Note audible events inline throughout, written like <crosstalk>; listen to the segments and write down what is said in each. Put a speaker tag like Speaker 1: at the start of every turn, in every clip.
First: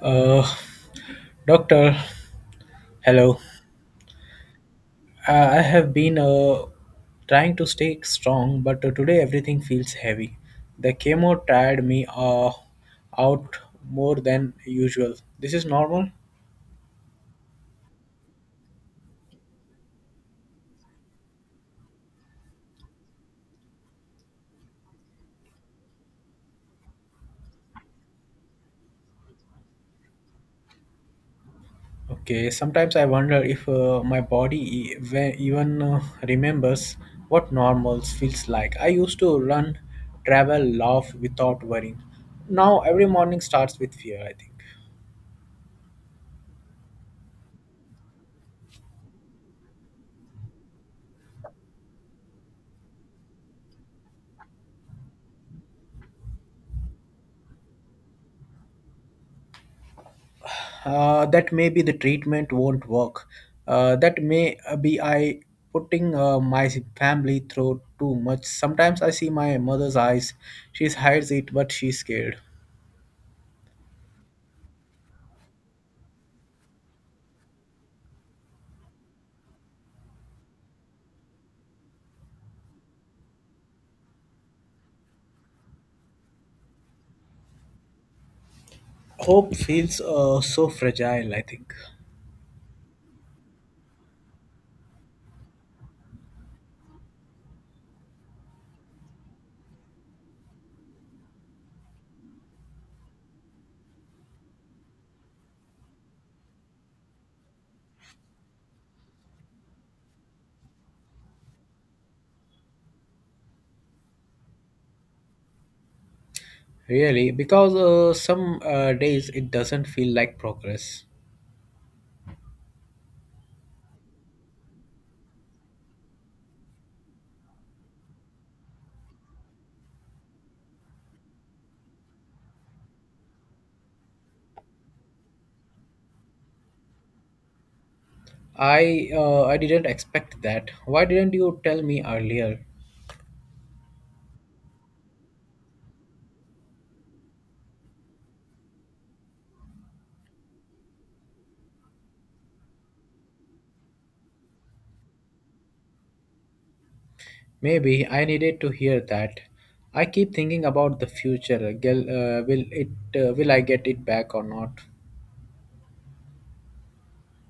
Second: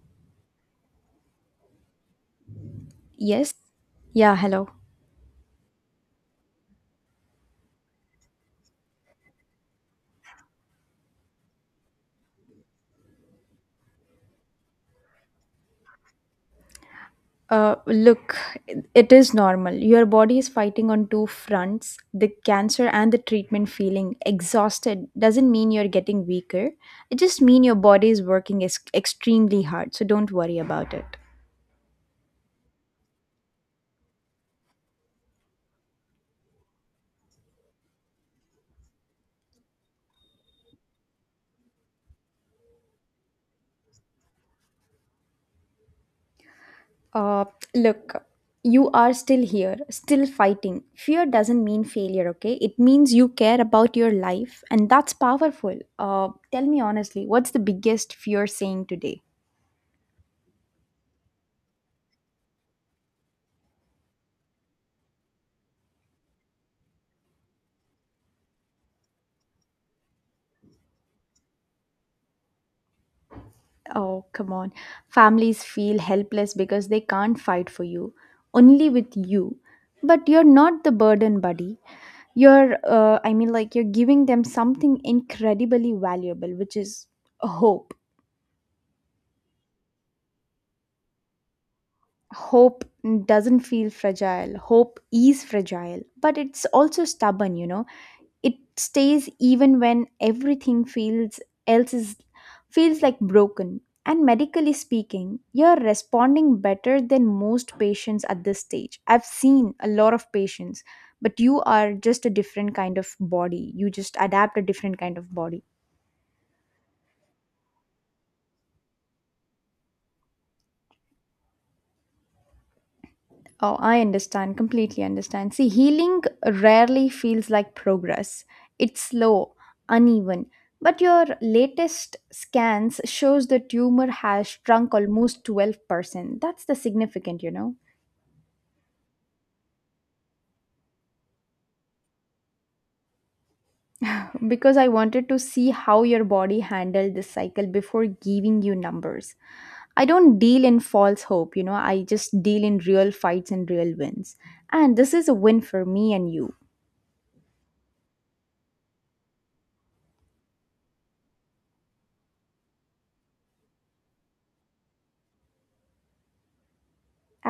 Speaker 1: Uh, Doctor, hello.
Speaker 2: Yes. Yeah, hello.
Speaker 1: Uh, I have been trying to stay strong, but today everything feels heavy. The chemo tired me out more than usual. This is normal?
Speaker 2: Uh, look, it is normal. Your body is fighting on two fronts, the cancer and the treatment. Feeling exhausted doesn't mean you're getting weaker. It just means your body is working extremely hard. So don't worry about it.
Speaker 1: Okay, sometimes I wonder if my body even remembers what normals feels like. I used to run, travel, laugh without worrying. Now every morning starts with fear, I think.
Speaker 2: Uh, Look, you are still here, still fighting. Fear doesn't mean failure, okay? It means you care about your life, and that's powerful. Tell me honestly, what's the biggest fear saying today?
Speaker 1: That maybe the treatment won't work. That may be I putting my family through too much. Sometimes I see my mother's eyes. She hides it, but she's scared.
Speaker 2: Oh, come on. Families feel helpless because they can't fight for you, only with you. But you're not the burden, buddy. You're, I mean, like, you're giving them something incredibly valuable, which is hope.
Speaker 1: Hope feels so fragile, I think.
Speaker 2: Hope doesn't feel fragile. Hope is fragile, but it's also stubborn, you know. It stays even when everything feels else is feels like broken. And medically speaking, you're responding better than most patients at this stage. I've seen a lot of patients, but you are just a different kind of body. You just adapt, a different kind of body.
Speaker 1: Really? Because some days it doesn't feel like progress.
Speaker 2: Oh, I understand, completely understand. See, healing rarely feels like progress. It's slow, uneven. But your latest scans shows the tumor has shrunk almost 12%. That's the significant, you know.
Speaker 1: I didn't expect that. Why didn't you tell me earlier?
Speaker 2: Because I wanted to see how your body handled this cycle before giving you numbers. I don't deal in false hope, you know. I just deal in real fights and real wins. And this is a win for me and you.
Speaker 1: Maybe I needed to hear that. I keep thinking about the future. Girl, will it? Will I get it back or not?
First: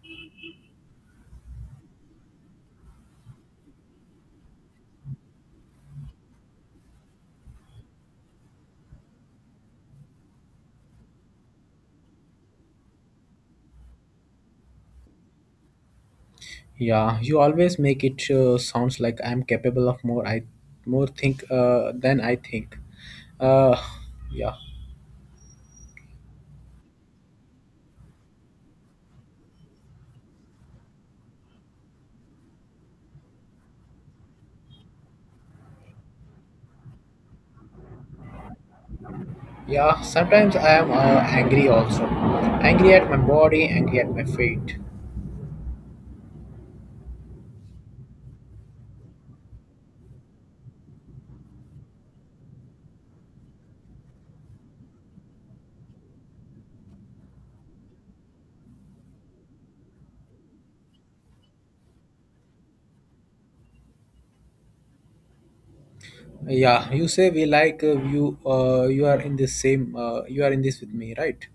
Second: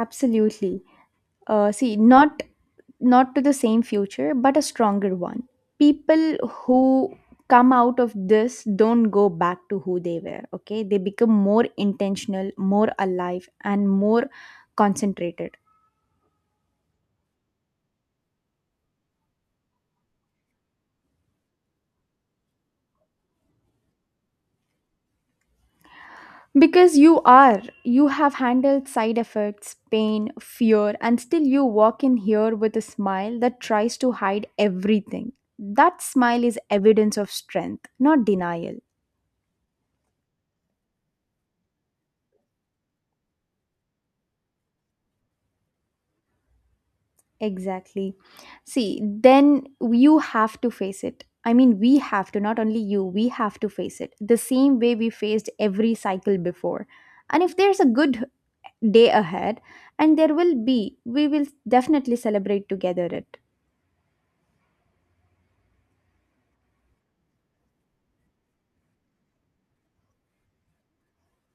Speaker 2: Absolutely. See, not to the same future, but a stronger one. People who come out of this don't go back to who they were, okay? They become more intentional, more alive, and more concentrated.
Speaker 1: Yeah, you always make it sounds like I'm capable of more. I more think than I think. Uh, yeah,
Speaker 2: Because you are, you have handled side effects, pain, fear, and still you walk in here with a smile that tries to hide everything. That smile is evidence of strength, not denial.
Speaker 1: yeah. Sometimes I am angry also. Angry at my body. Angry at my fate.
Speaker 2: Exactly. See, then you have to face it. I mean, we have to, not only you, we have to face it the same way we faced every cycle before. And if there's a good day ahead, and there will be, we will definitely celebrate together it.
Speaker 1: Yeah, you say we like you. You are in this same. You are in this with me, right?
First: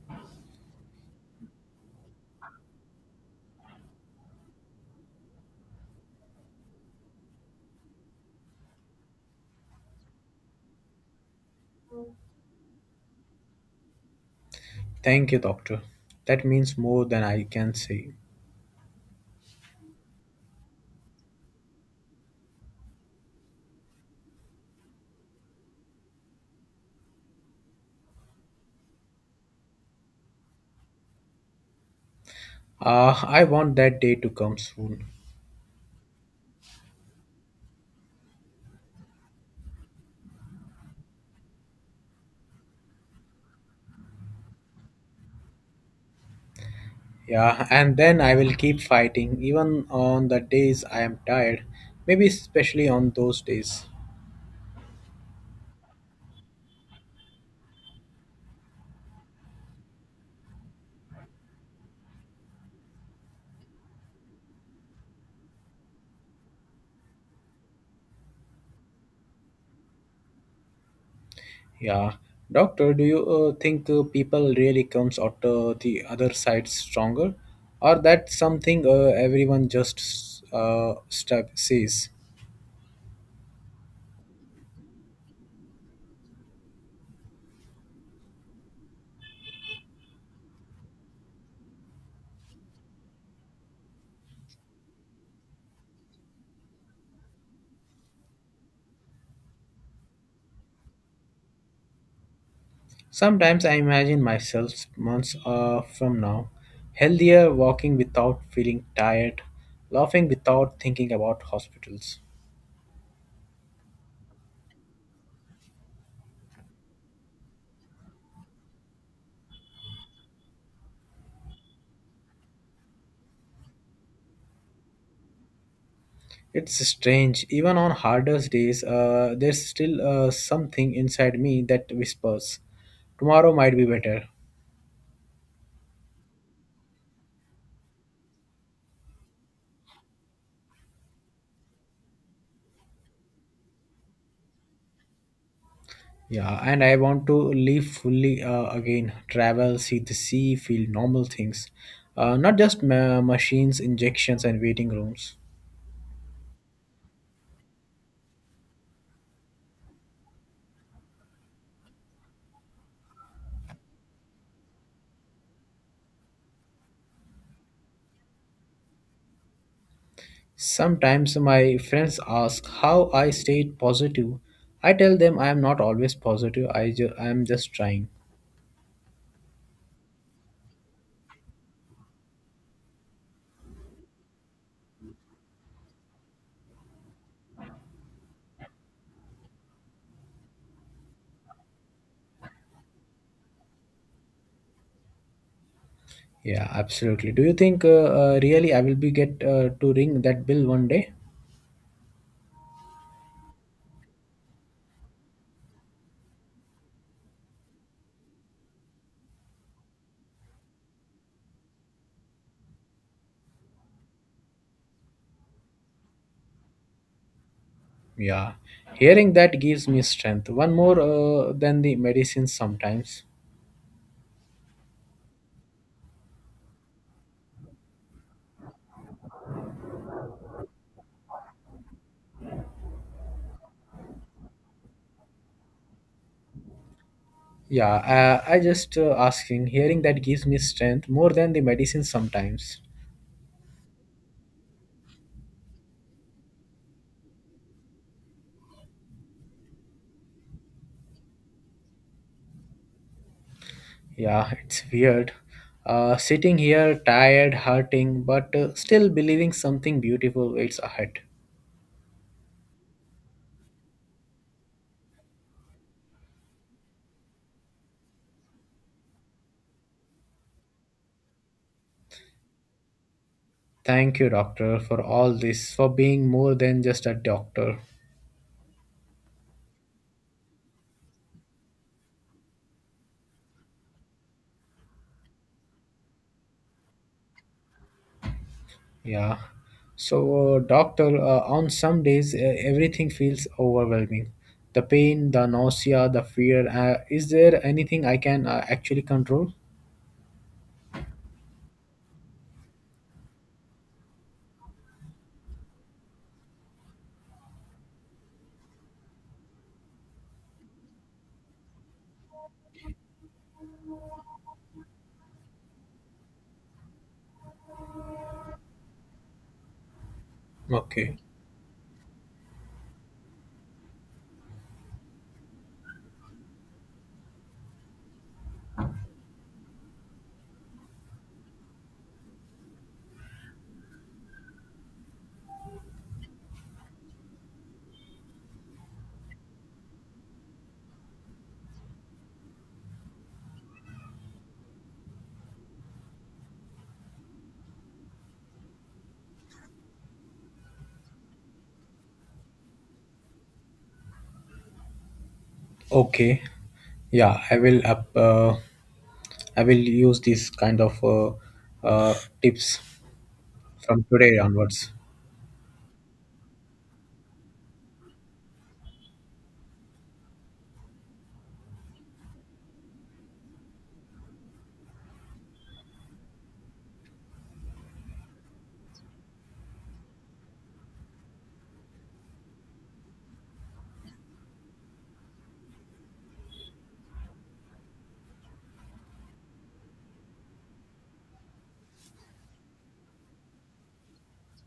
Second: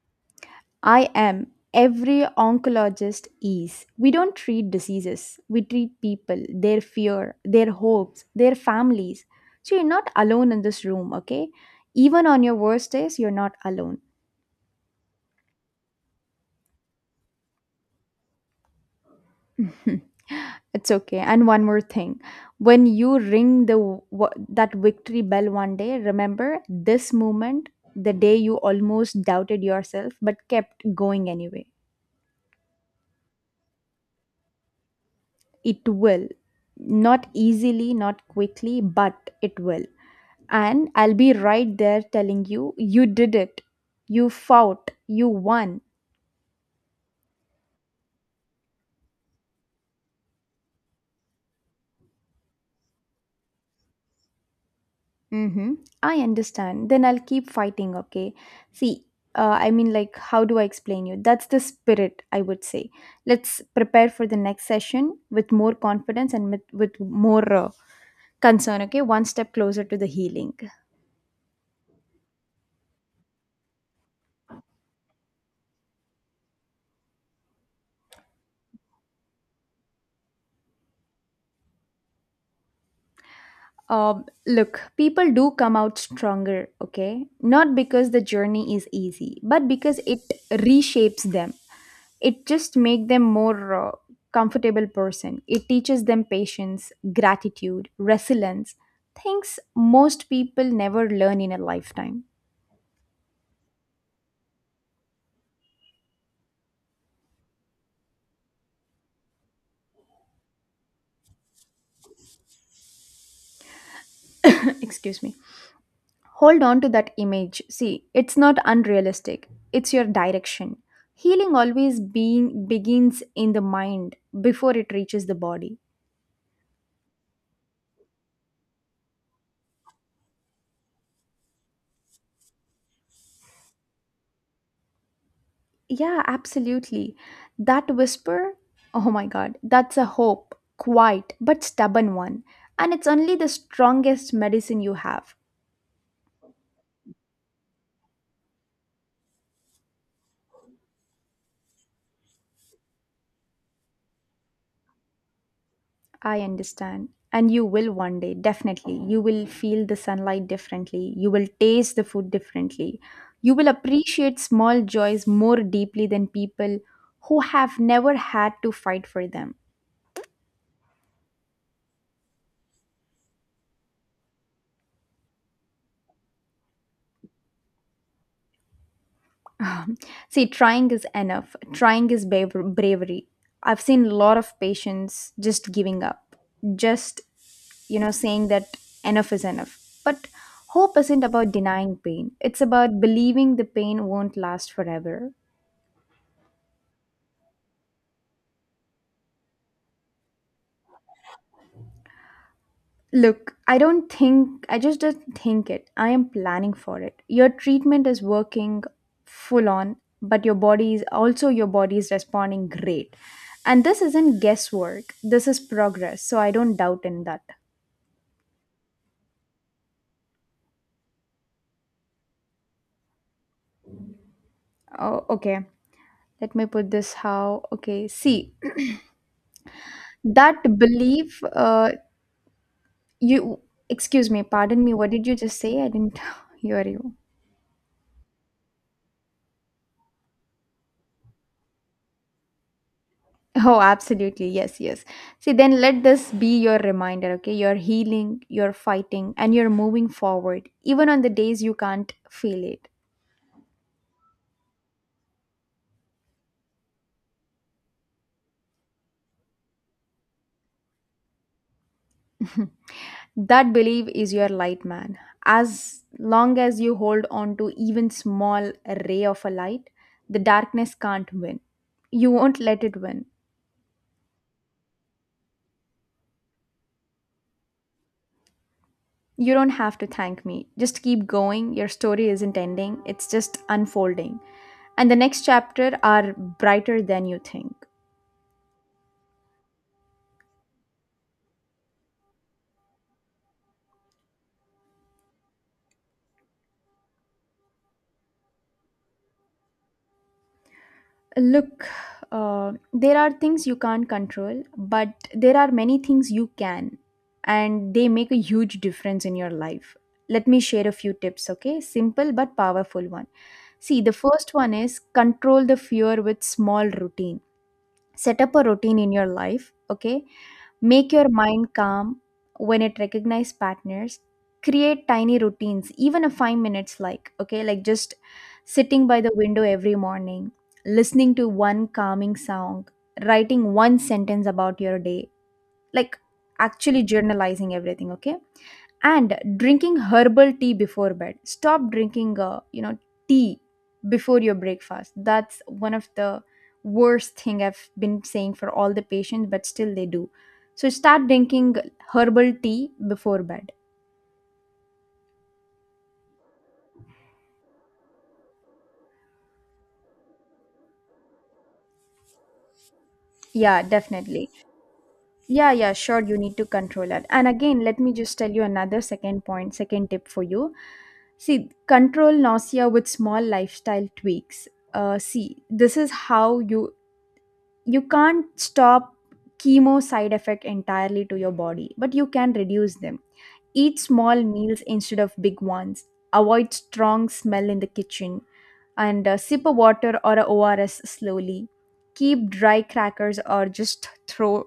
Speaker 2: I am, every oncologist is. We don't treat diseases, we treat people, their fear, their hopes, their families. So you're not alone in this room, okay? Even on your worst days, you're not alone.
Speaker 1: Thank you, doctor. That means more than I can say.
Speaker 2: <laughs> Mhm. It's okay. And one more thing. When you ring the that victory bell one day, remember this moment, the day you almost doubted yourself but kept going anyway.
Speaker 1: I want that day to come soon.
Speaker 2: It will. Not easily, not quickly, but it will. And I'll be right there telling you, you did it. You fought. You won.
Speaker 1: Yeah, and then I will keep fighting even on the days I am tired, maybe especially on those days.
Speaker 2: Mm-hmm. I understand. Then I'll keep fighting, okay? See, I mean, like, how do I explain you? That's the spirit, I would say. Let's prepare for the next session with more confidence, and with, more concern, okay? One step closer to the healing.
Speaker 1: Yeah. Doctor, do you think people really comes out the other side stronger, or that something everyone just step sees?
Speaker 2: Look, people do come out stronger, okay? Not because the journey is easy, but because it reshapes them. It just make them more comfortable person. It teaches them patience, gratitude, resilience, things most people never learn in a lifetime.
Speaker 1: Sometimes I imagine myself months from now, healthier, walking without feeling tired, laughing without thinking about hospitals.
Speaker 2: <laughs> Excuse me, hold on to that image. See, it's not unrealistic, it's your direction. Healing always being begins in the mind before it reaches the body.
Speaker 1: It's strange, even on hardest days, there's still something inside me that whispers, tomorrow might be better.
Speaker 2: Yeah, absolutely. That whisper, oh my god, that's a hope, quiet but stubborn one. And it's only the strongest medicine you have.
Speaker 1: Yeah, and I want to live fully again, travel, see the sea, feel normal things, not just machines, injections, and waiting rooms.
Speaker 2: I understand. And you will one day, definitely. You will feel the sunlight differently. You will taste the food differently. You will appreciate small joys more deeply than people who have never had to fight for them.
Speaker 1: Sometimes my friends ask how I stayed positive. I tell them I am not always positive, I am just trying.
Speaker 2: <laughs> Um, see, trying is enough. Trying is bravery. I've seen a lot of patients just giving up, just, you know, saying that enough is enough. But hope isn't about denying pain, it's about believing the pain won't last forever.
Speaker 1: Yeah, absolutely. Do you think really I will be get to ring that bill one day?
Speaker 2: Look, I don't think, I just don't think it. I am planning for it. Your treatment is working full on, but your body is also, your body is responding great. And this isn't guesswork, this is progress. So I don't doubt in that.
Speaker 1: Yeah, hearing that gives me strength. One more than the medicine sometimes.
Speaker 2: Oh, okay. Let me put this how, okay. See, <clears throat> that belief, you, excuse me, pardon me, what did you just say? I didn't <laughs> hear you.
Speaker 1: Yeah, I just asking. Hearing that gives me strength more than the medicine sometimes.
Speaker 2: Oh, absolutely. Yes, yes. See, then let this be your reminder, okay? You're healing, you're fighting, and you're moving forward, even on the days you can't feel it.
Speaker 1: Yeah, <laughs> it's weird. Sitting here tired, hurting, but still believing something beautiful waits ahead.
Speaker 2: That belief is your light, man. As long as you hold on to even small ray of a light, the darkness can't win. You won't let it win.
Speaker 1: Thank you, doctor, for all this, for being more than just a doctor.
Speaker 2: You don't have to thank me. Just keep going. Your story isn't ending, it's just unfolding. And the next chapter are brighter than you think.
Speaker 1: Yeah. So, doctor, on some days everything feels overwhelming. The pain, the nausea, the fear. Is there anything I can actually control?
Speaker 2: Look, there are things you can't control, but there are many things you can, and they make a huge difference in your life. Let me share a few tips, okay? Simple but powerful one. See, the first one is control the fear with small routine. Set up a routine in your life, okay? Make
Speaker 1: Okay.
Speaker 2: your mind calm when it recognizes partners. Create tiny routines, even a 5 minutes, like, okay, like just sitting by the window every morning, listening to one calming song, writing one sentence about your day, like actually journalizing everything, okay? And drinking herbal tea before bed. Stop drinking, uh, you know, tea before your breakfast. That's one of the worst thing I've been saying for all the patients, but still they do. So start drinking herbal tea before bed.
Speaker 1: Okay. Yeah, I will use this kind of uh, tips
Speaker 2: Yeah,
Speaker 1: from today
Speaker 2: definitely.
Speaker 1: onwards.
Speaker 2: Yeah, yeah, sure. You need to control that. And again, let me just tell you another second point, second tip for you. See, control nausea with small lifestyle tweaks. See, this is how you, you can't stop chemo side effect entirely to your body, but you can reduce them. Eat small meals instead of big ones. Avoid strong smell in the kitchen. And sip a water or a ors slowly. Keep dry crackers or just throw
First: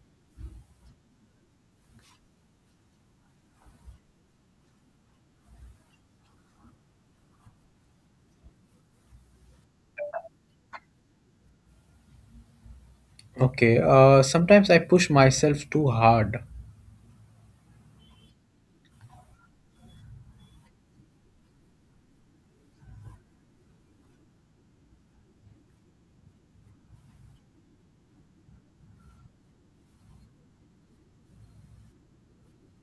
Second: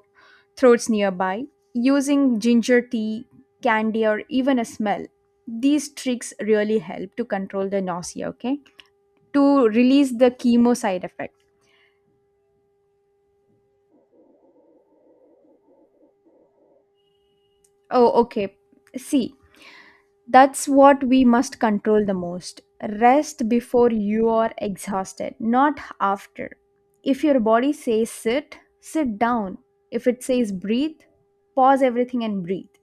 Speaker 2: throats nearby. Using ginger tea, candy, or even a smell, these tricks really help to control the nausea, okay, to release the chemo side effect.
Speaker 1: Okay. Sometimes I push myself too hard.
Speaker 2: Oh, okay. See, that's what we must control the most. Rest before you are exhausted, not after. If your body says sit, sit down. If it says breathe, pause everything and breathe.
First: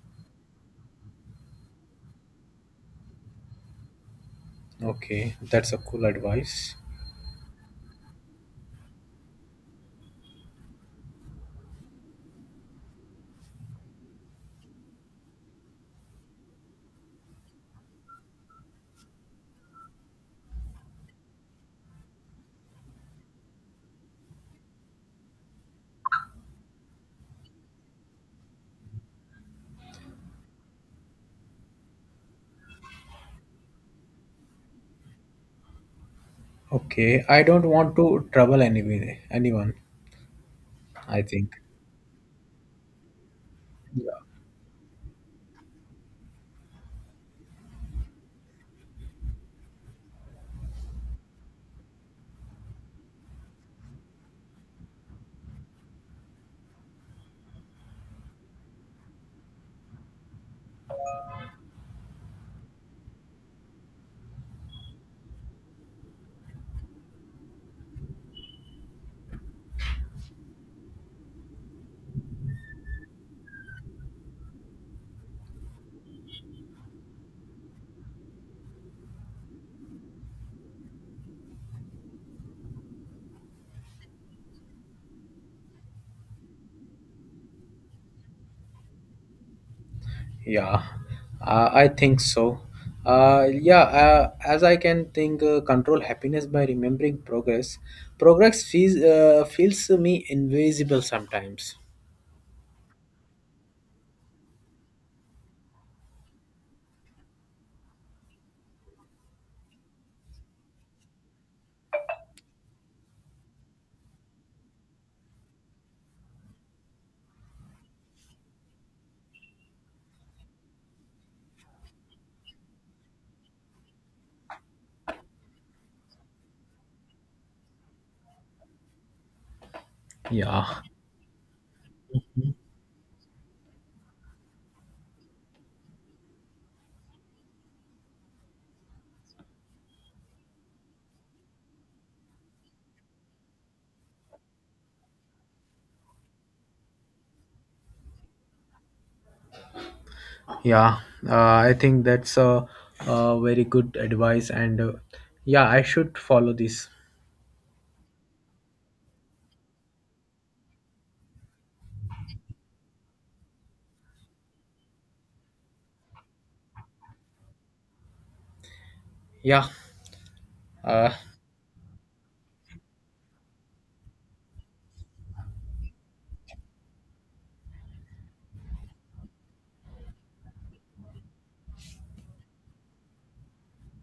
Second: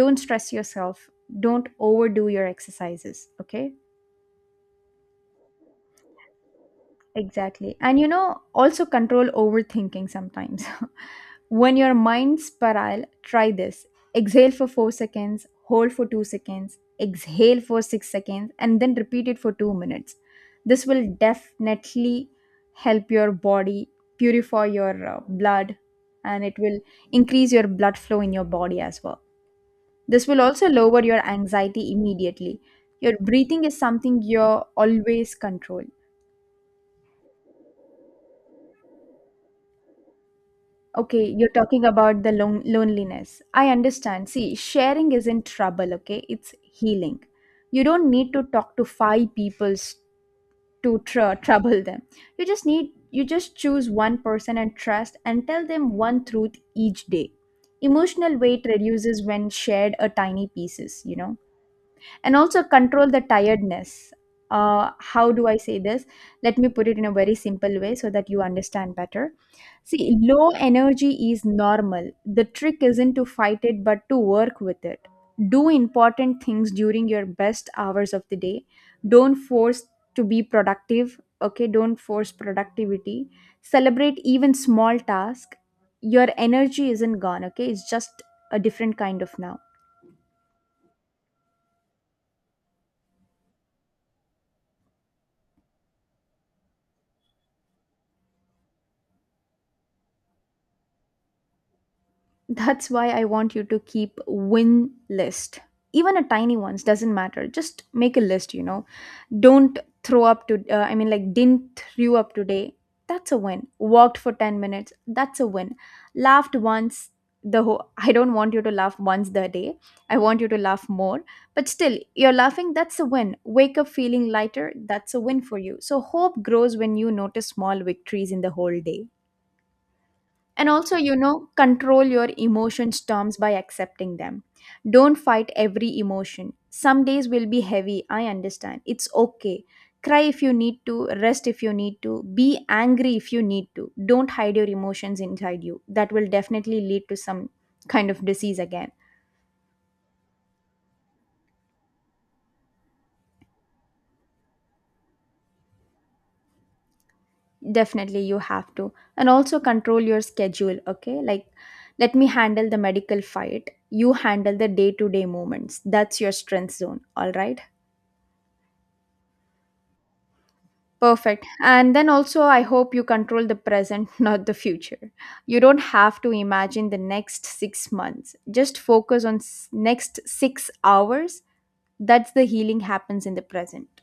Speaker 2: Don't stress yourself. Don't overdo your exercises, okay?
Speaker 1: Okay, that's a cool advice.
Speaker 2: Exactly. And you know, also control overthinking sometimes. <laughs> When your mind's spiral, try this. Exhale for 4 seconds, hold for 2 seconds, exhale for 6 seconds, and then repeat it for 2 minutes. This will definitely help your body purify your blood, and it will increase your blood flow in your body as well. This will also lower your anxiety immediately. Your breathing is something you always control.
Speaker 1: Okay, I don't want to trouble anyone. Anyone, I
Speaker 2: Okay, you're
Speaker 1: think.
Speaker 2: talking about the loneliness. I understand. See, sharing isn't trouble, okay? It's healing. You don't need to talk to five people to trouble them. You just choose one person and trust and tell them one truth each day. Emotional weight reduces when shared a tiny pieces, you know. And also control the tiredness. How do I say this? Let me put it in a very simple way so that you understand better. See, low energy is normal. The trick isn't to fight it, but to work with it. Do important things during your best hours of the day. Don't force to be productive, okay? Don't force productivity. Celebrate even small tasks. Your energy isn't gone, okay, it's just a different kind of now.
Speaker 1: Yeah, I think so. Yeah, as I can think, control happiness by remembering progress. Progress feels to me invisible sometimes.
Speaker 2: That's why I want you to keep win list. Even a tiny ones doesn't matter. Just make a list, you know. Don't throw up to I mean, like, didn't throw up today. That's a win. Walked for 10 minutes. That's a win. Laughed once the whole <laughs> I don't want you to laugh once the day. I want you to laugh more. But still, you're laughing, that's a win. Wake up feeling lighter, that's a win for you. So hope grows when you notice small victories in the whole day. And
Speaker 1: Yeah,
Speaker 2: also, you know, control your emotion storms by accepting them. Don't fight every emotion. Some days will be heavy, I understand. It's okay. Cry if you need to, rest if you need to, be angry if you need to. Don't hide your emotions inside you. That will definitely lead to some kind of disease again.
Speaker 1: yeah. Uh, I think that's a very good advice, and yeah, I should follow this.
Speaker 2: Definitely, you have to. And also, control your schedule, okay? Like, let me handle the medical fight. You handle the day to day moments. That's your strength zone, all right?
Speaker 1: Yeah. Uh,
Speaker 2: Perfect. And then also, I hope you control the present, <laughs> not the future. You don't have to imagine the next 6 months. Just focus on next 6 hours. That's the healing happens in the present.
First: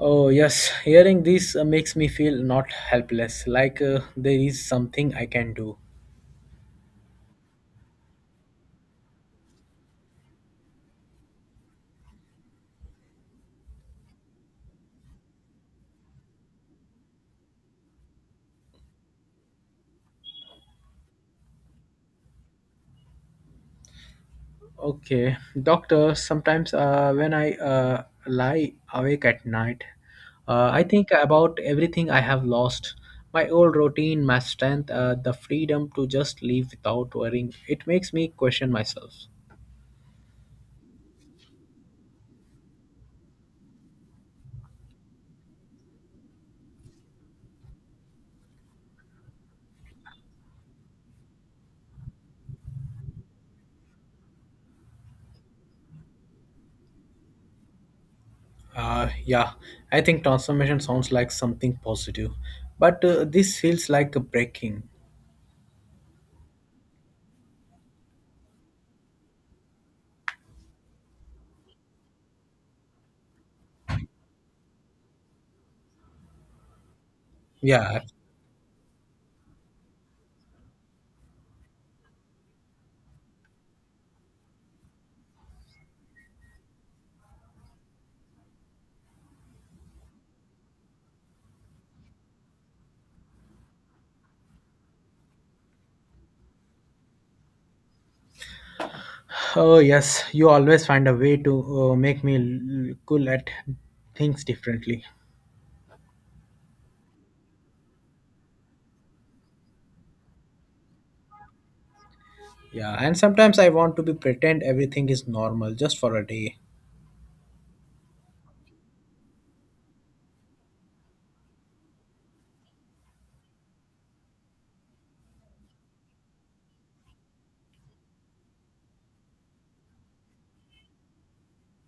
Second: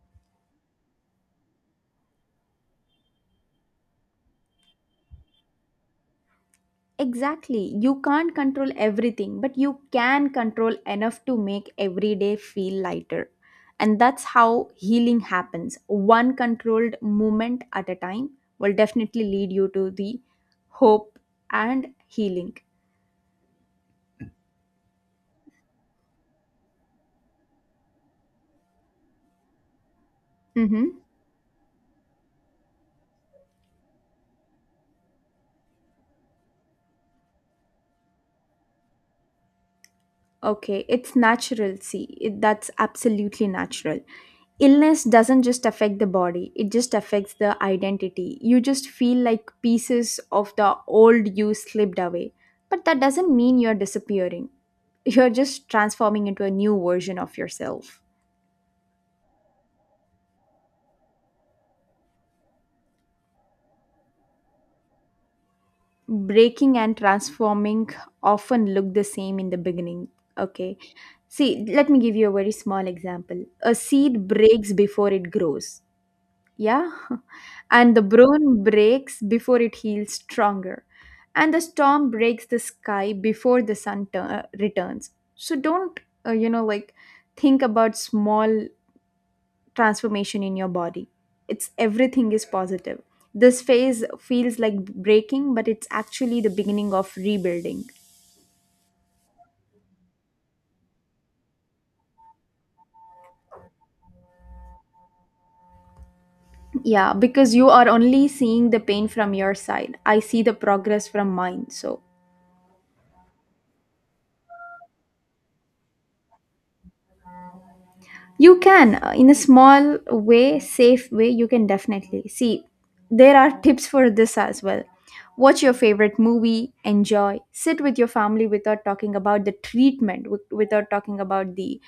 Speaker 1: oh yes, hearing this makes me feel not helpless. Like there is something I can do.
Speaker 2: Exactly. You can't control everything, but you can control enough to make every day feel lighter. And that's how healing happens. One controlled moment at a time will definitely lead you to the hope and healing.
Speaker 1: Okay, doctor, sometimes when I lie awake at night, I
Speaker 2: Mhm.
Speaker 1: think about everything I have lost, my old routine, my strength, the freedom to just live without worrying. It makes me question myself.
Speaker 2: Okay, it's natural. See, that's absolutely natural. Illness doesn't just affect the body, it just affects the identity. You just feel like pieces of the old you slipped away. But that doesn't mean you're disappearing, <laughs> you're just transforming into a new version of yourself.
Speaker 1: Yeah, I think transformation sounds like something positive, but this feels like a breaking.
Speaker 2: Breaking and transforming often look the same in the beginning. Okay, see, let me give you a very small example. A seed breaks before it grows. Yeah, <laughs> and
Speaker 1: Yeah.
Speaker 2: the brown breaks before it heals stronger, and the storm breaks the sky before the sun returns. So don't, like think about small transformation in your body. It's everything is positive. This phase feels like breaking, but it's actually the beginning of rebuilding.
Speaker 1: Oh, yes, you always find a way to make me cool at things differently.
Speaker 2: Yeah, because you are only seeing the pain from your side. I see the progress from mine. So
Speaker 1: Yeah, and sometimes I want to be pretend everything is normal just for a day.
Speaker 2: you can, in a small way, safe way, you can definitely. See, there are tips for this as well. Watch your favorite movie, enjoy, sit with your family without talking about the treatment, without talking about the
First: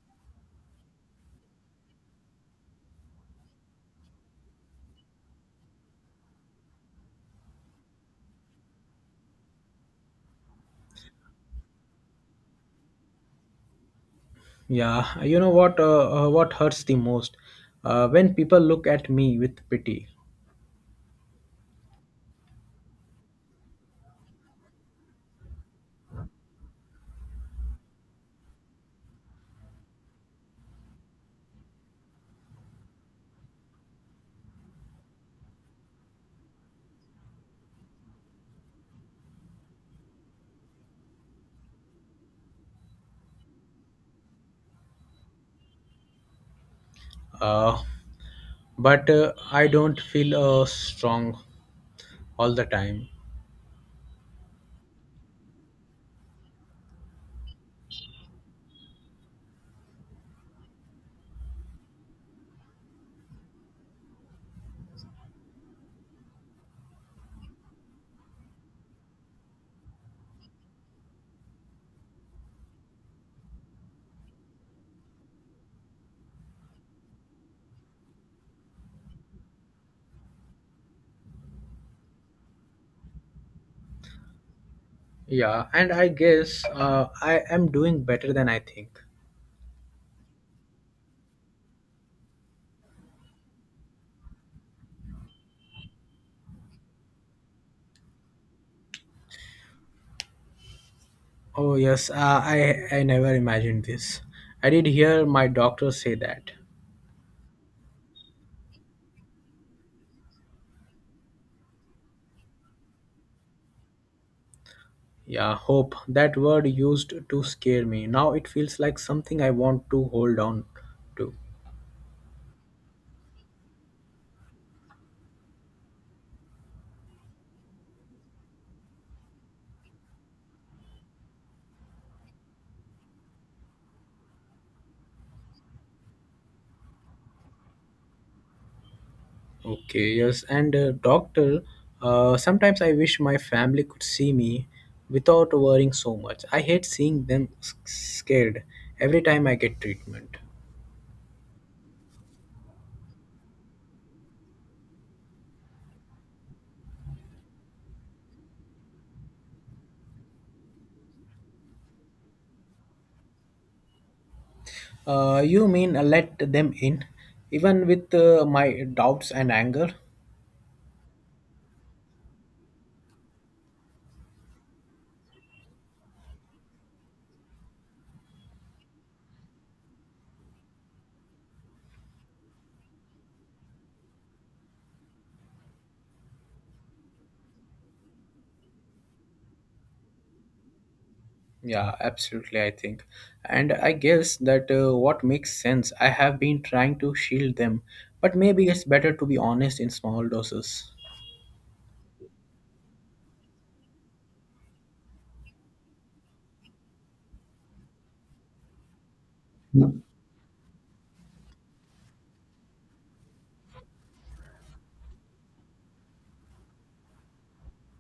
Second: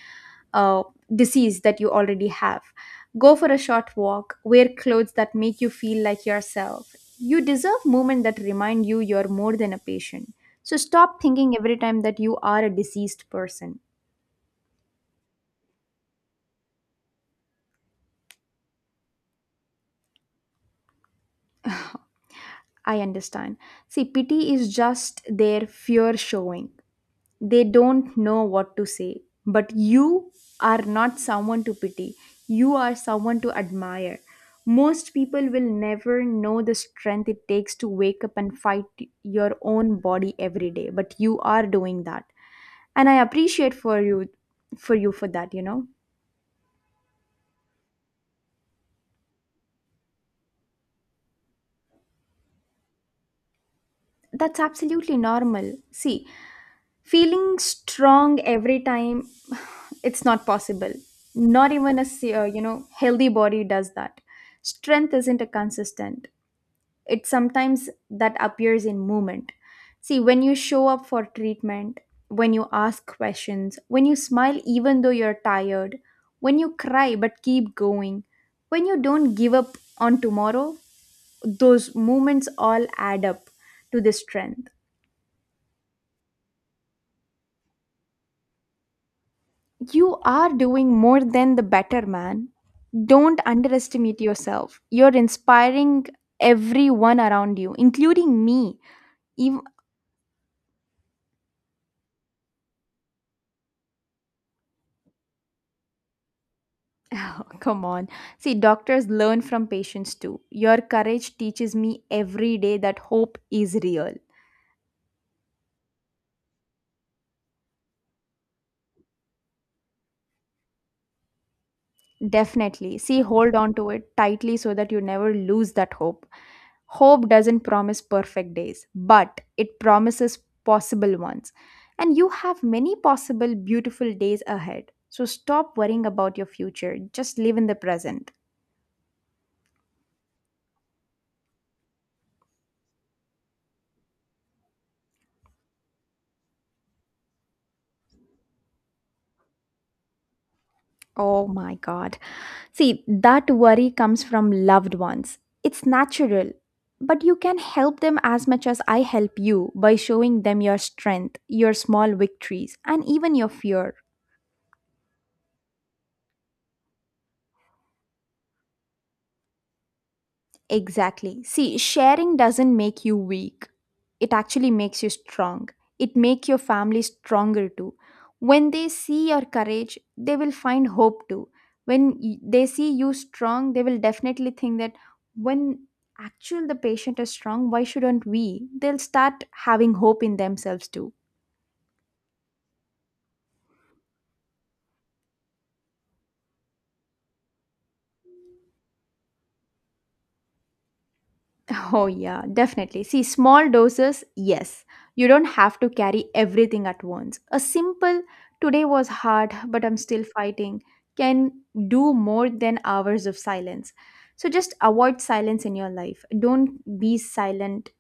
Speaker 2: uh, disease that you already have. Go for a short walk, wear clothes that make you feel like yourself. You deserve moments that remind you you're more than a patient. So stop thinking every time that you are a diseased person.
Speaker 1: Yeah, you know what? What hurts the most? When people look at me with pity.
Speaker 2: I understand. See, pity is just their fear showing. They don't know what to say. But you are not someone to pity, you are someone to admire. Most people will never know the strength it takes to wake up and fight your own body every day, but you are doing that. And I appreciate for you for that.
Speaker 1: Uh, but I don't feel strong all the time.
Speaker 2: That's absolutely normal. See, feeling strong every time <sighs> it's not possible, not even a healthy body does that. Strength isn't a consistent, it sometimes that appears in movement. See, when you show up for treatment, when you ask questions, when you smile even though you're tired, when you cry but keep going, when you don't give up on tomorrow, those moments all add up to the strength.
Speaker 1: Yeah, and I guess I am doing better than I think.
Speaker 2: You are doing more than the better man. Don't underestimate yourself. You're inspiring everyone around you, including me. Even,
Speaker 1: Oh yes, I never imagined this. I did hear my doctor say that.
Speaker 2: <laughs> oh, come on. See, doctors learn from patients too. Your courage teaches me every day that hope is real.
Speaker 1: Yeah, hope. That word used to scare me. Now it feels like something I want to hold on to.
Speaker 2: Definitely. See, hold on to it tightly so that you never lose that hope. Hope doesn't promise perfect days, but it promises possible ones. And you have many possible beautiful days ahead. So stop worrying about your future. Just live in the present.
Speaker 1: Okay, yes. And doctor, sometimes I wish my family could see me without worrying so much. I hate seeing them scared every time I get treatment.
Speaker 2: Oh my God. See, that worry comes from loved ones. It's natural. But you can help them as much as I help you by showing them your strength, your small victories, and even your fear.
Speaker 1: You mean let them in, even with my doubts and anger?
Speaker 2: Exactly. See, sharing doesn't make you weak. It actually makes you strong. It makes your family stronger too. When they see your courage, they will find hope too. When they see you strong, they will definitely think that when actual the patient is strong, why shouldn't we? They'll start having hope in themselves too.
Speaker 1: Yeah, absolutely, I think. And I guess that what makes sense, I have been trying to shield them, but maybe it's better to be honest in small doses.
Speaker 2: Oh, yeah, definitely. See, small doses, yes. You don't have to carry everything at once. A simple, today was hard, but I'm still fighting, can do more than hours of silence. So just avoid silence in your life. Don't be silent.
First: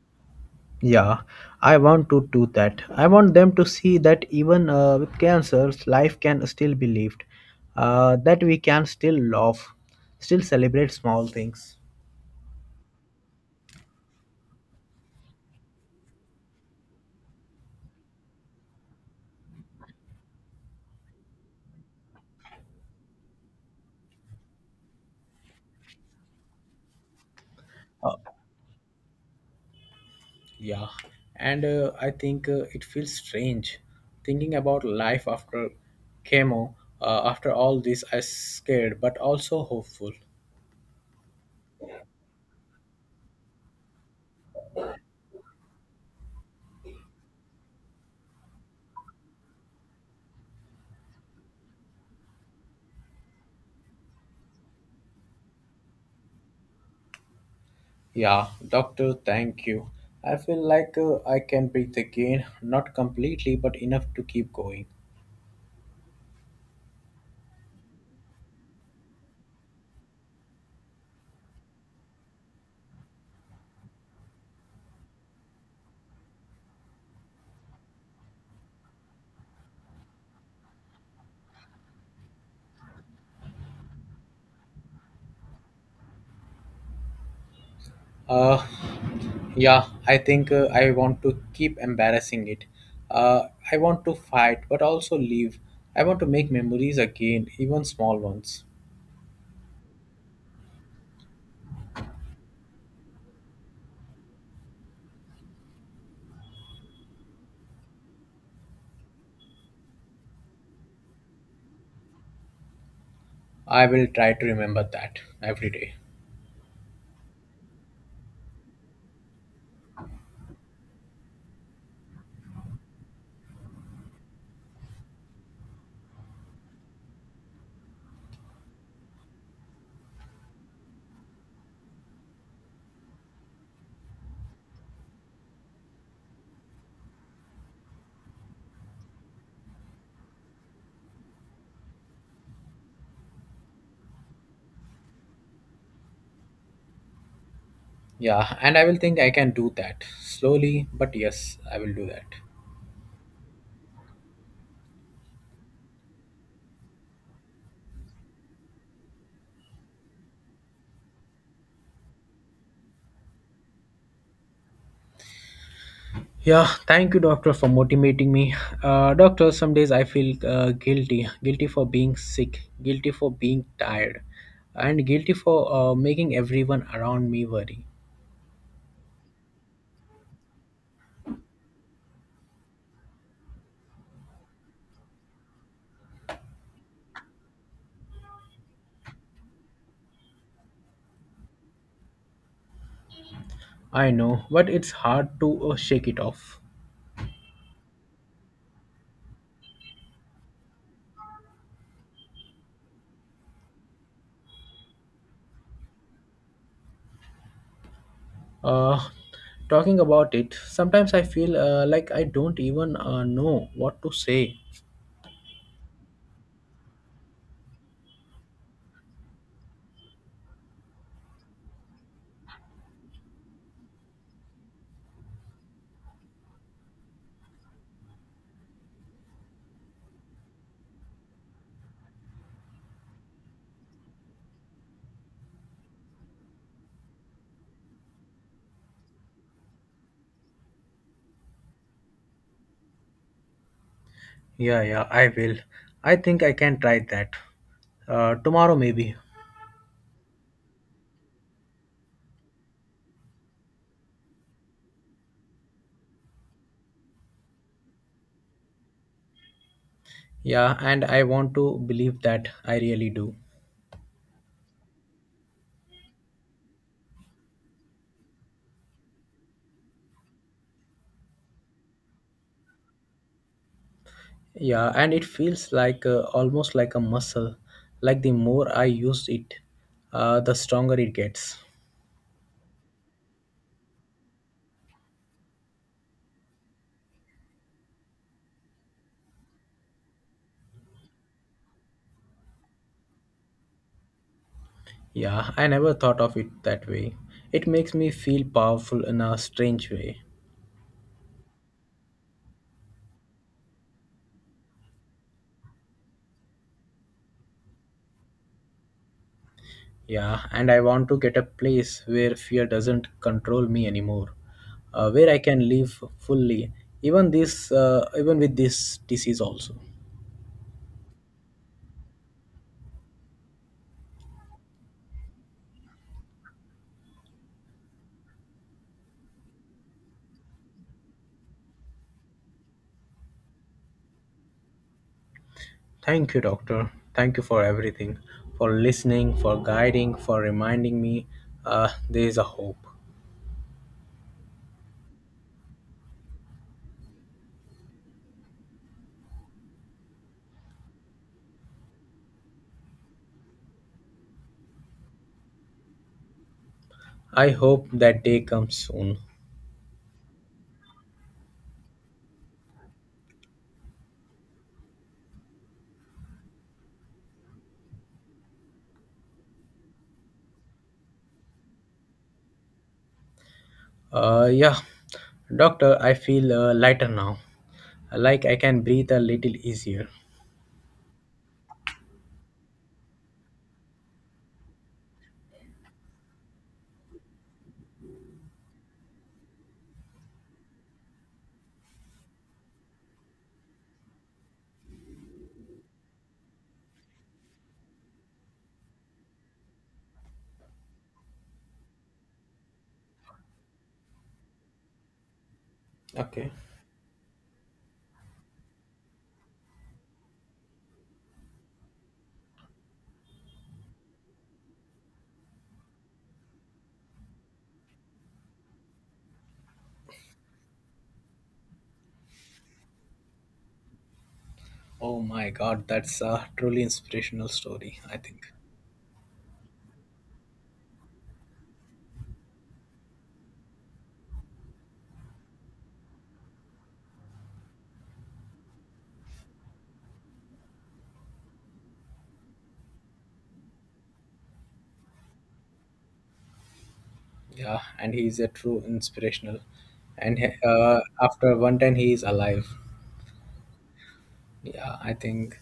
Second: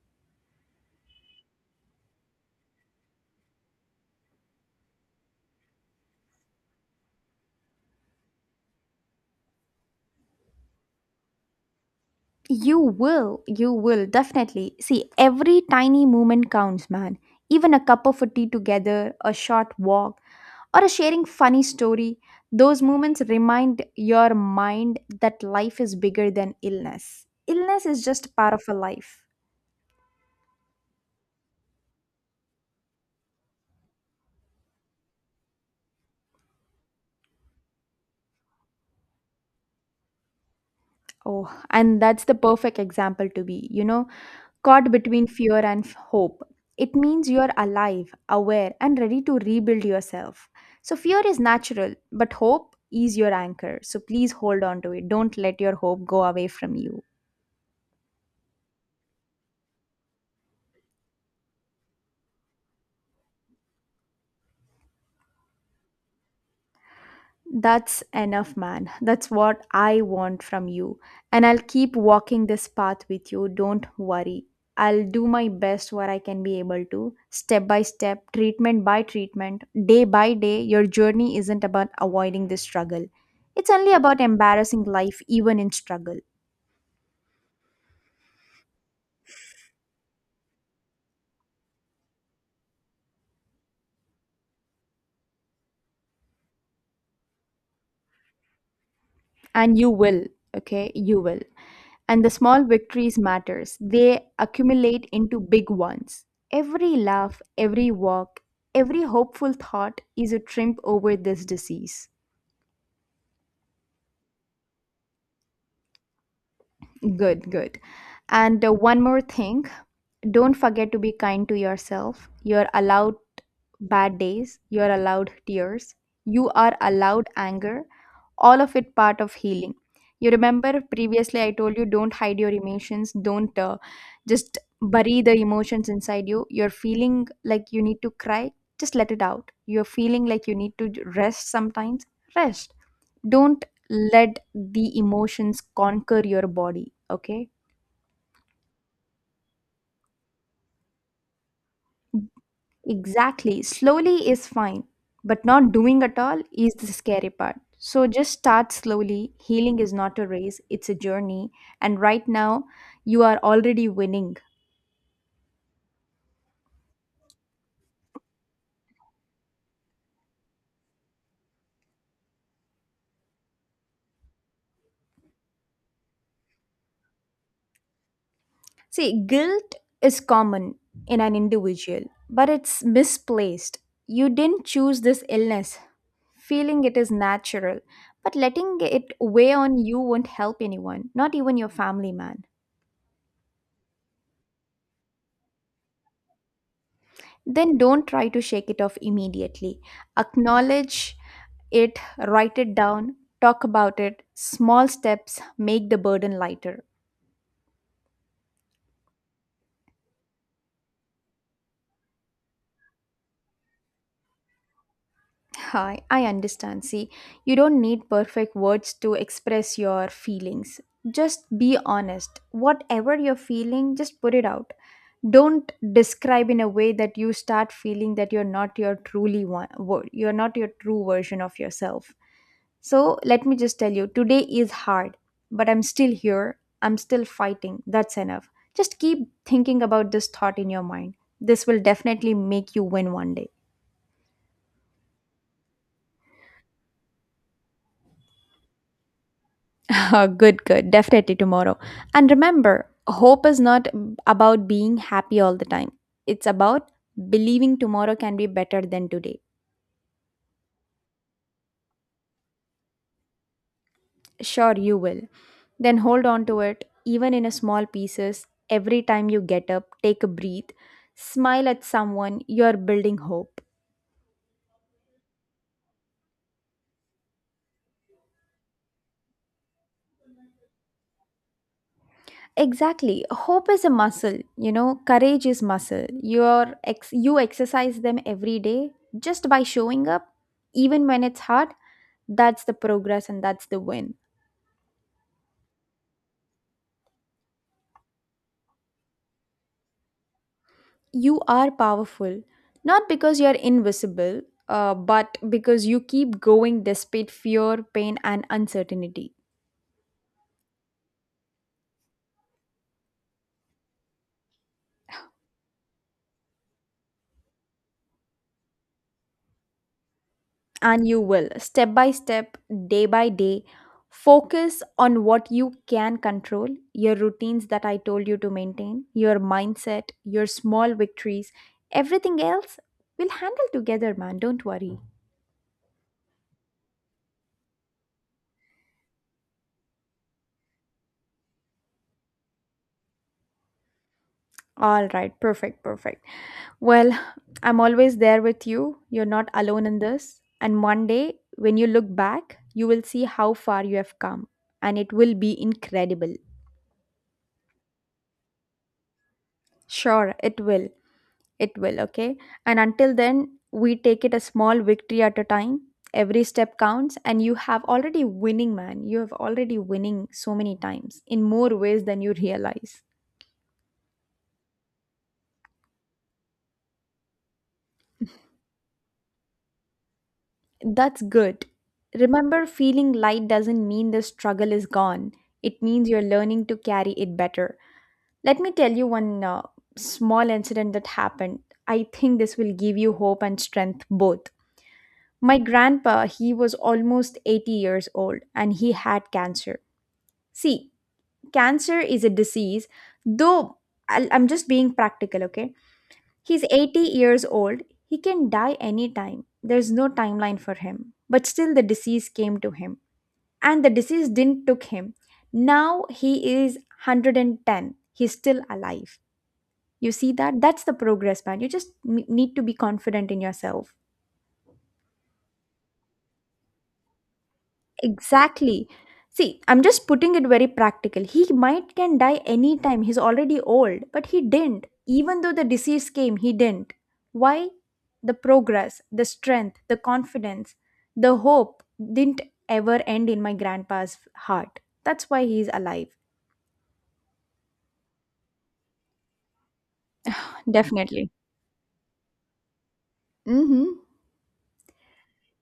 Speaker 1: Yeah, I want to do that. I want them to see that even with cancer, life can still be lived, that we can still love, still celebrate small things.
Speaker 2: You will definitely. See, every tiny moment counts, man. Even a cup of tea together, a short walk, or a sharing funny story, those moments remind your mind that life is bigger than illness. Illness is just part of a life.
Speaker 1: Yeah, and I think it feels strange thinking about life after chemo. After all this, I'm scared but also hopeful.
Speaker 2: Oh, and that's the perfect example to be, you know, caught between fear and hope. It means you're alive, aware, and ready to rebuild yourself. So, fear is natural, but hope is your anchor. So, please hold on to it. Don't let your hope go away from you.
Speaker 1: Yeah, doctor, thank you. I feel like I can breathe again, not completely, but enough to keep going.
Speaker 2: That's enough, man. That's what I want from you. And I'll keep walking this path with you. Don't worry. I'll do my best where I can be able to, step by step, treatment by treatment, day by day. Your journey isn't about avoiding the struggle, it's only about embarrassing life, even in struggle.
Speaker 1: Uh, yeah, I think I want to keep embarrassing it. Uh, I want to fight, but also leave. I want to make memories again, even small ones.
Speaker 2: And you will, okay? You will. And the small victories matters, they accumulate into big ones. Every laugh, every walk, every hopeful thought is a triumph over this disease.
Speaker 1: I will try to remember that every day.
Speaker 2: Good, good. And one more thing, don't forget to be kind to yourself. You're allowed bad days, you're allowed tears, you are allowed anger, all of it part of healing. You remember previously I told you don't hide your emotions, don't just bury the emotions inside you. You're feeling like you need to cry, just let it out. You're feeling like you need to rest sometimes, rest, don't let the emotions conquer your body, okay?
Speaker 1: Yeah, and I will think I can do that slowly, but yes, I will do that.
Speaker 2: Exactly. Slowly is fine, but not doing at all is the scary part. So just start slowly. Healing is not a race, it's a journey. And right now, you are already winning.
Speaker 1: Yeah, thank you, doctor, for motivating me. Doctor, some days I feel guilty, guilty for being sick, guilty for being tired, and guilty for making everyone around me worry.
Speaker 2: See, guilt is common in an individual, but it's misplaced. You didn't choose this illness. Feeling it is natural, but letting it weigh on you won't help anyone, not even your family, man.
Speaker 1: I know, but it's hard to shake it off.
Speaker 2: Then don't try to shake it off immediately. Acknowledge it, write it down, talk about it. Small steps make the burden lighter.
Speaker 1: Uh, Talking about it, sometimes I feel like I don't even know what to say.
Speaker 2: Hi, I understand. See, you don't need perfect words to express your feelings. Just be honest. Whatever you're feeling, just put it out. Don't describe in a way that you start feeling that you're not your truly one, you're not your true version of yourself. So let me just tell you, today is hard, but I'm still here. I'm still fighting. That's enough. Just keep thinking about this thought in your mind. This will definitely make you win one day.
Speaker 1: Yeah, yeah, I will. I think I can try that. Tomorrow, maybe.
Speaker 2: <laughs> Good, good. Definitely tomorrow. And remember, hope is not about being happy all the time, it's about believing tomorrow can be better than today.
Speaker 1: Yeah, and I want to believe that I really do.
Speaker 2: Sure, you will. Then hold on to it, even in a small pieces. Every time you get up, take a breath, smile at someone, you are building hope.
Speaker 1: Yeah, and it feels like almost like a muscle. Like the more I use it, the stronger it gets.
Speaker 2: Exactly. Hope is a muscle, you know, courage is muscle. You exercise them every day just by showing up, even when it's hard. That's the progress and that's the win.
Speaker 1: Yeah, I never thought of it that way. It makes me feel powerful in a strange way.
Speaker 2: You are powerful, not because you're invisible, but because you keep going despite fear, pain, and uncertainty.
Speaker 1: Yeah, and I want to get a place where fear doesn't control me anymore, where I can live fully, even this, even with this disease also.
Speaker 2: And you will, step by step, day by day. Focus on what you can control, your routines that I told you to maintain, your mindset, your small victories. Everything else, we'll handle together, man, don't worry.
Speaker 1: Thank you, Doctor. Thank you for everything, for listening, for guiding, for reminding me there is a hope.
Speaker 2: All right, perfect, perfect. Well, I'm always there with you. You're not alone in this, and one day when you look back, you will see how far you have come, and it will be incredible.
Speaker 1: I hope that day comes soon.
Speaker 2: Sure, it will. It will, okay? And until then, we take it a small victory at a time. Every step counts, and you have already winning, man. You have already winning so many times in more ways than you realize.
Speaker 1: Yeah, Doctor, I feel lighter now. Like I can breathe a little easier.
Speaker 2: That's good. Remember, feeling light doesn't mean the struggle is gone, it means you're learning to carry it better. Let me tell you one small incident that happened. I think this will give you hope and strength both. My grandpa, he was almost 80 years old and he had cancer. See, cancer is a disease, though I'm just being practical, okay?
Speaker 1: Okay.
Speaker 2: He's 80 years old. He can die anytime. There's no timeline for him. But still, the disease came to him. And the disease didn't took him. Now he is 110. He's still alive. You see that? That's the progress, man. You just need to be confident in yourself.
Speaker 1: Oh my God, that's a truly inspirational story, I think.
Speaker 2: Exactly. See, I'm just putting it very practical. He might can die anytime. He's already old, but he didn't. Even though the disease came, he didn't. Why? The progress, the strength, the confidence, the hope didn't ever end in my grandpa's heart. That's why he's alive.
Speaker 1: Yeah, and he's a true inspirational. And
Speaker 2: Definitely.
Speaker 1: after one time, he is alive.
Speaker 2: Mm-hmm.
Speaker 1: Yeah, I think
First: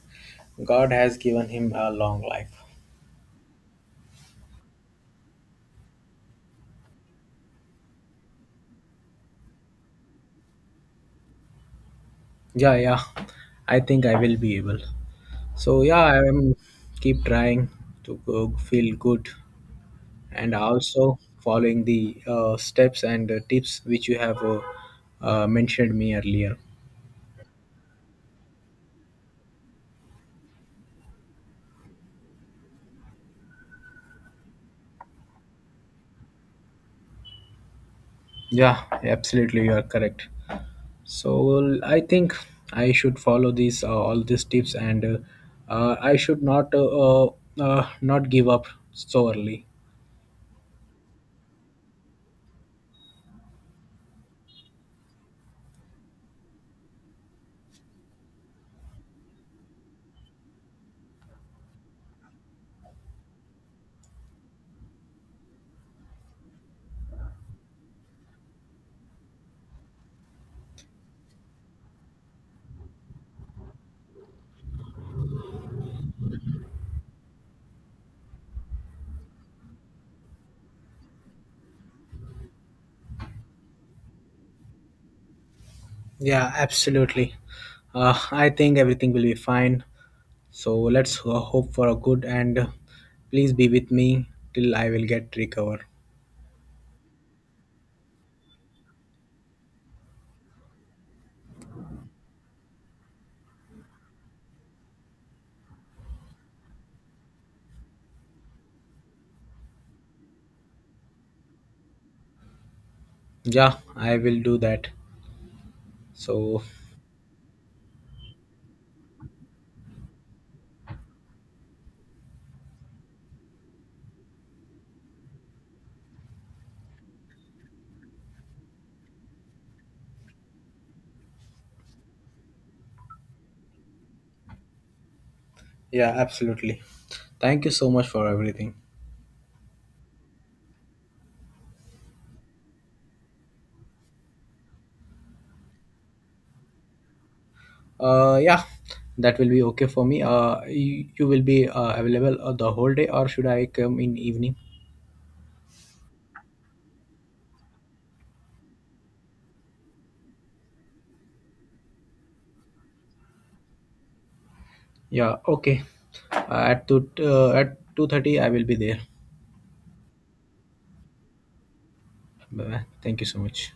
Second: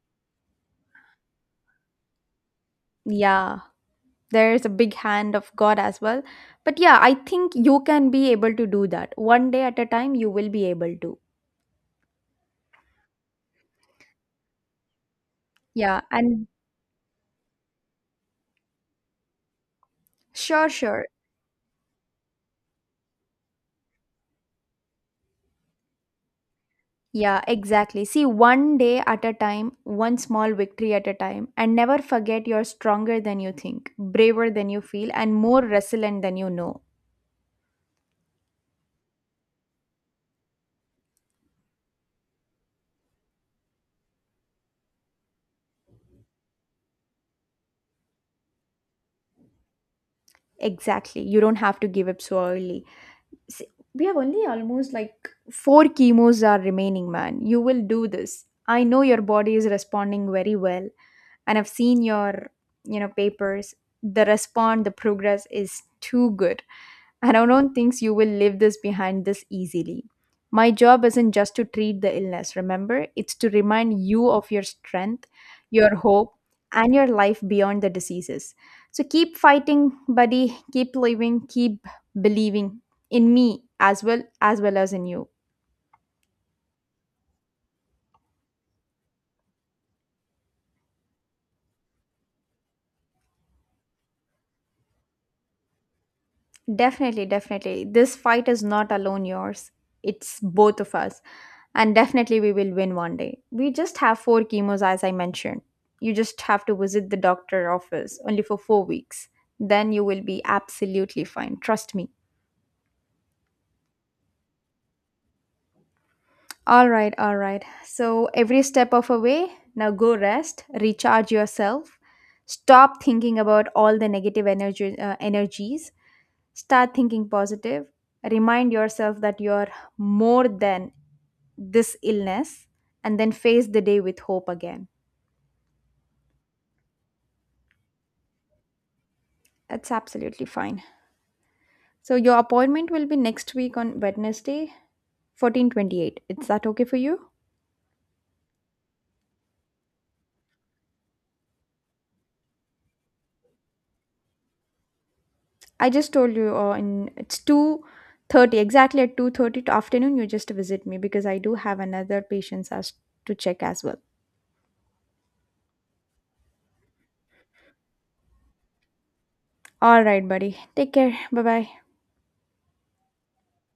Speaker 1: God has given him a long life.
Speaker 2: Yeah. There's a big hand of God as well. But yeah, I think you can be able to do that. One day at a time, you will be able to.
Speaker 1: Yeah, yeah. I think I will be able. So
Speaker 2: Yeah.
Speaker 1: yeah, I
Speaker 2: And
Speaker 1: am keep trying to go, feel good and
Speaker 2: sure, sure.
Speaker 1: also following the steps and tips which you have mentioned me earlier.
Speaker 2: Yeah, exactly. See, one day at a time, one small victory at a time, and never forget you're stronger than you think, braver than you feel, and more resilient than you know.
Speaker 1: Yeah, absolutely, you are correct. So well, I think I should follow these all these tips and I should not not give up so early.
Speaker 2: Exactly. You don't have to give up so early. See, we have only almost like four chemos are remaining, man. You will do this. I know your body is responding very well. And I've seen your, you know, papers. The response, the progress is too good, and I don't think you will leave this behind this easily. My job isn't just to treat the illness, remember? It's to remind you of your strength, your hope, and your life beyond the diseases. So keep fighting, buddy. Keep living. Keep believing in me as well as well as in you.
Speaker 1: Yeah, absolutely. I think everything will be fine. So let's hope for a good and please be with me till I will get recover.
Speaker 2: Definitely, definitely. This fight is not alone yours. It's both of us. And definitely we will win one day. We just have four chemos as I mentioned. You just have to visit the doctor office only for four weeks. Then you will be absolutely fine. Trust me.
Speaker 1: Yeah, I will do that. So
Speaker 2: All right, all right. So every step of a way, now go rest, recharge yourself. Stop thinking about all the negative energy energies. Start thinking positive. Remind yourself that you're more than this illness and then face the day with hope again.
Speaker 1: yeah, absolutely. Thank you so much for everything.
Speaker 2: That's absolutely fine. So your appointment will be next week on Wednesday, 1428. Is that okay for you?
Speaker 1: Yeah, that will be okay for me. You will be available the whole day, or should I come in evening?
Speaker 2: I just told you in it's 2:30, exactly at 2:30 to afternoon you just visit me because I do have another patients as to check as well.
Speaker 1: Yeah, okay. At 2:30, I will be there.
Speaker 2: All right, buddy. Take care. Bye-bye.
Speaker 1: Bye bye. Thank you so much.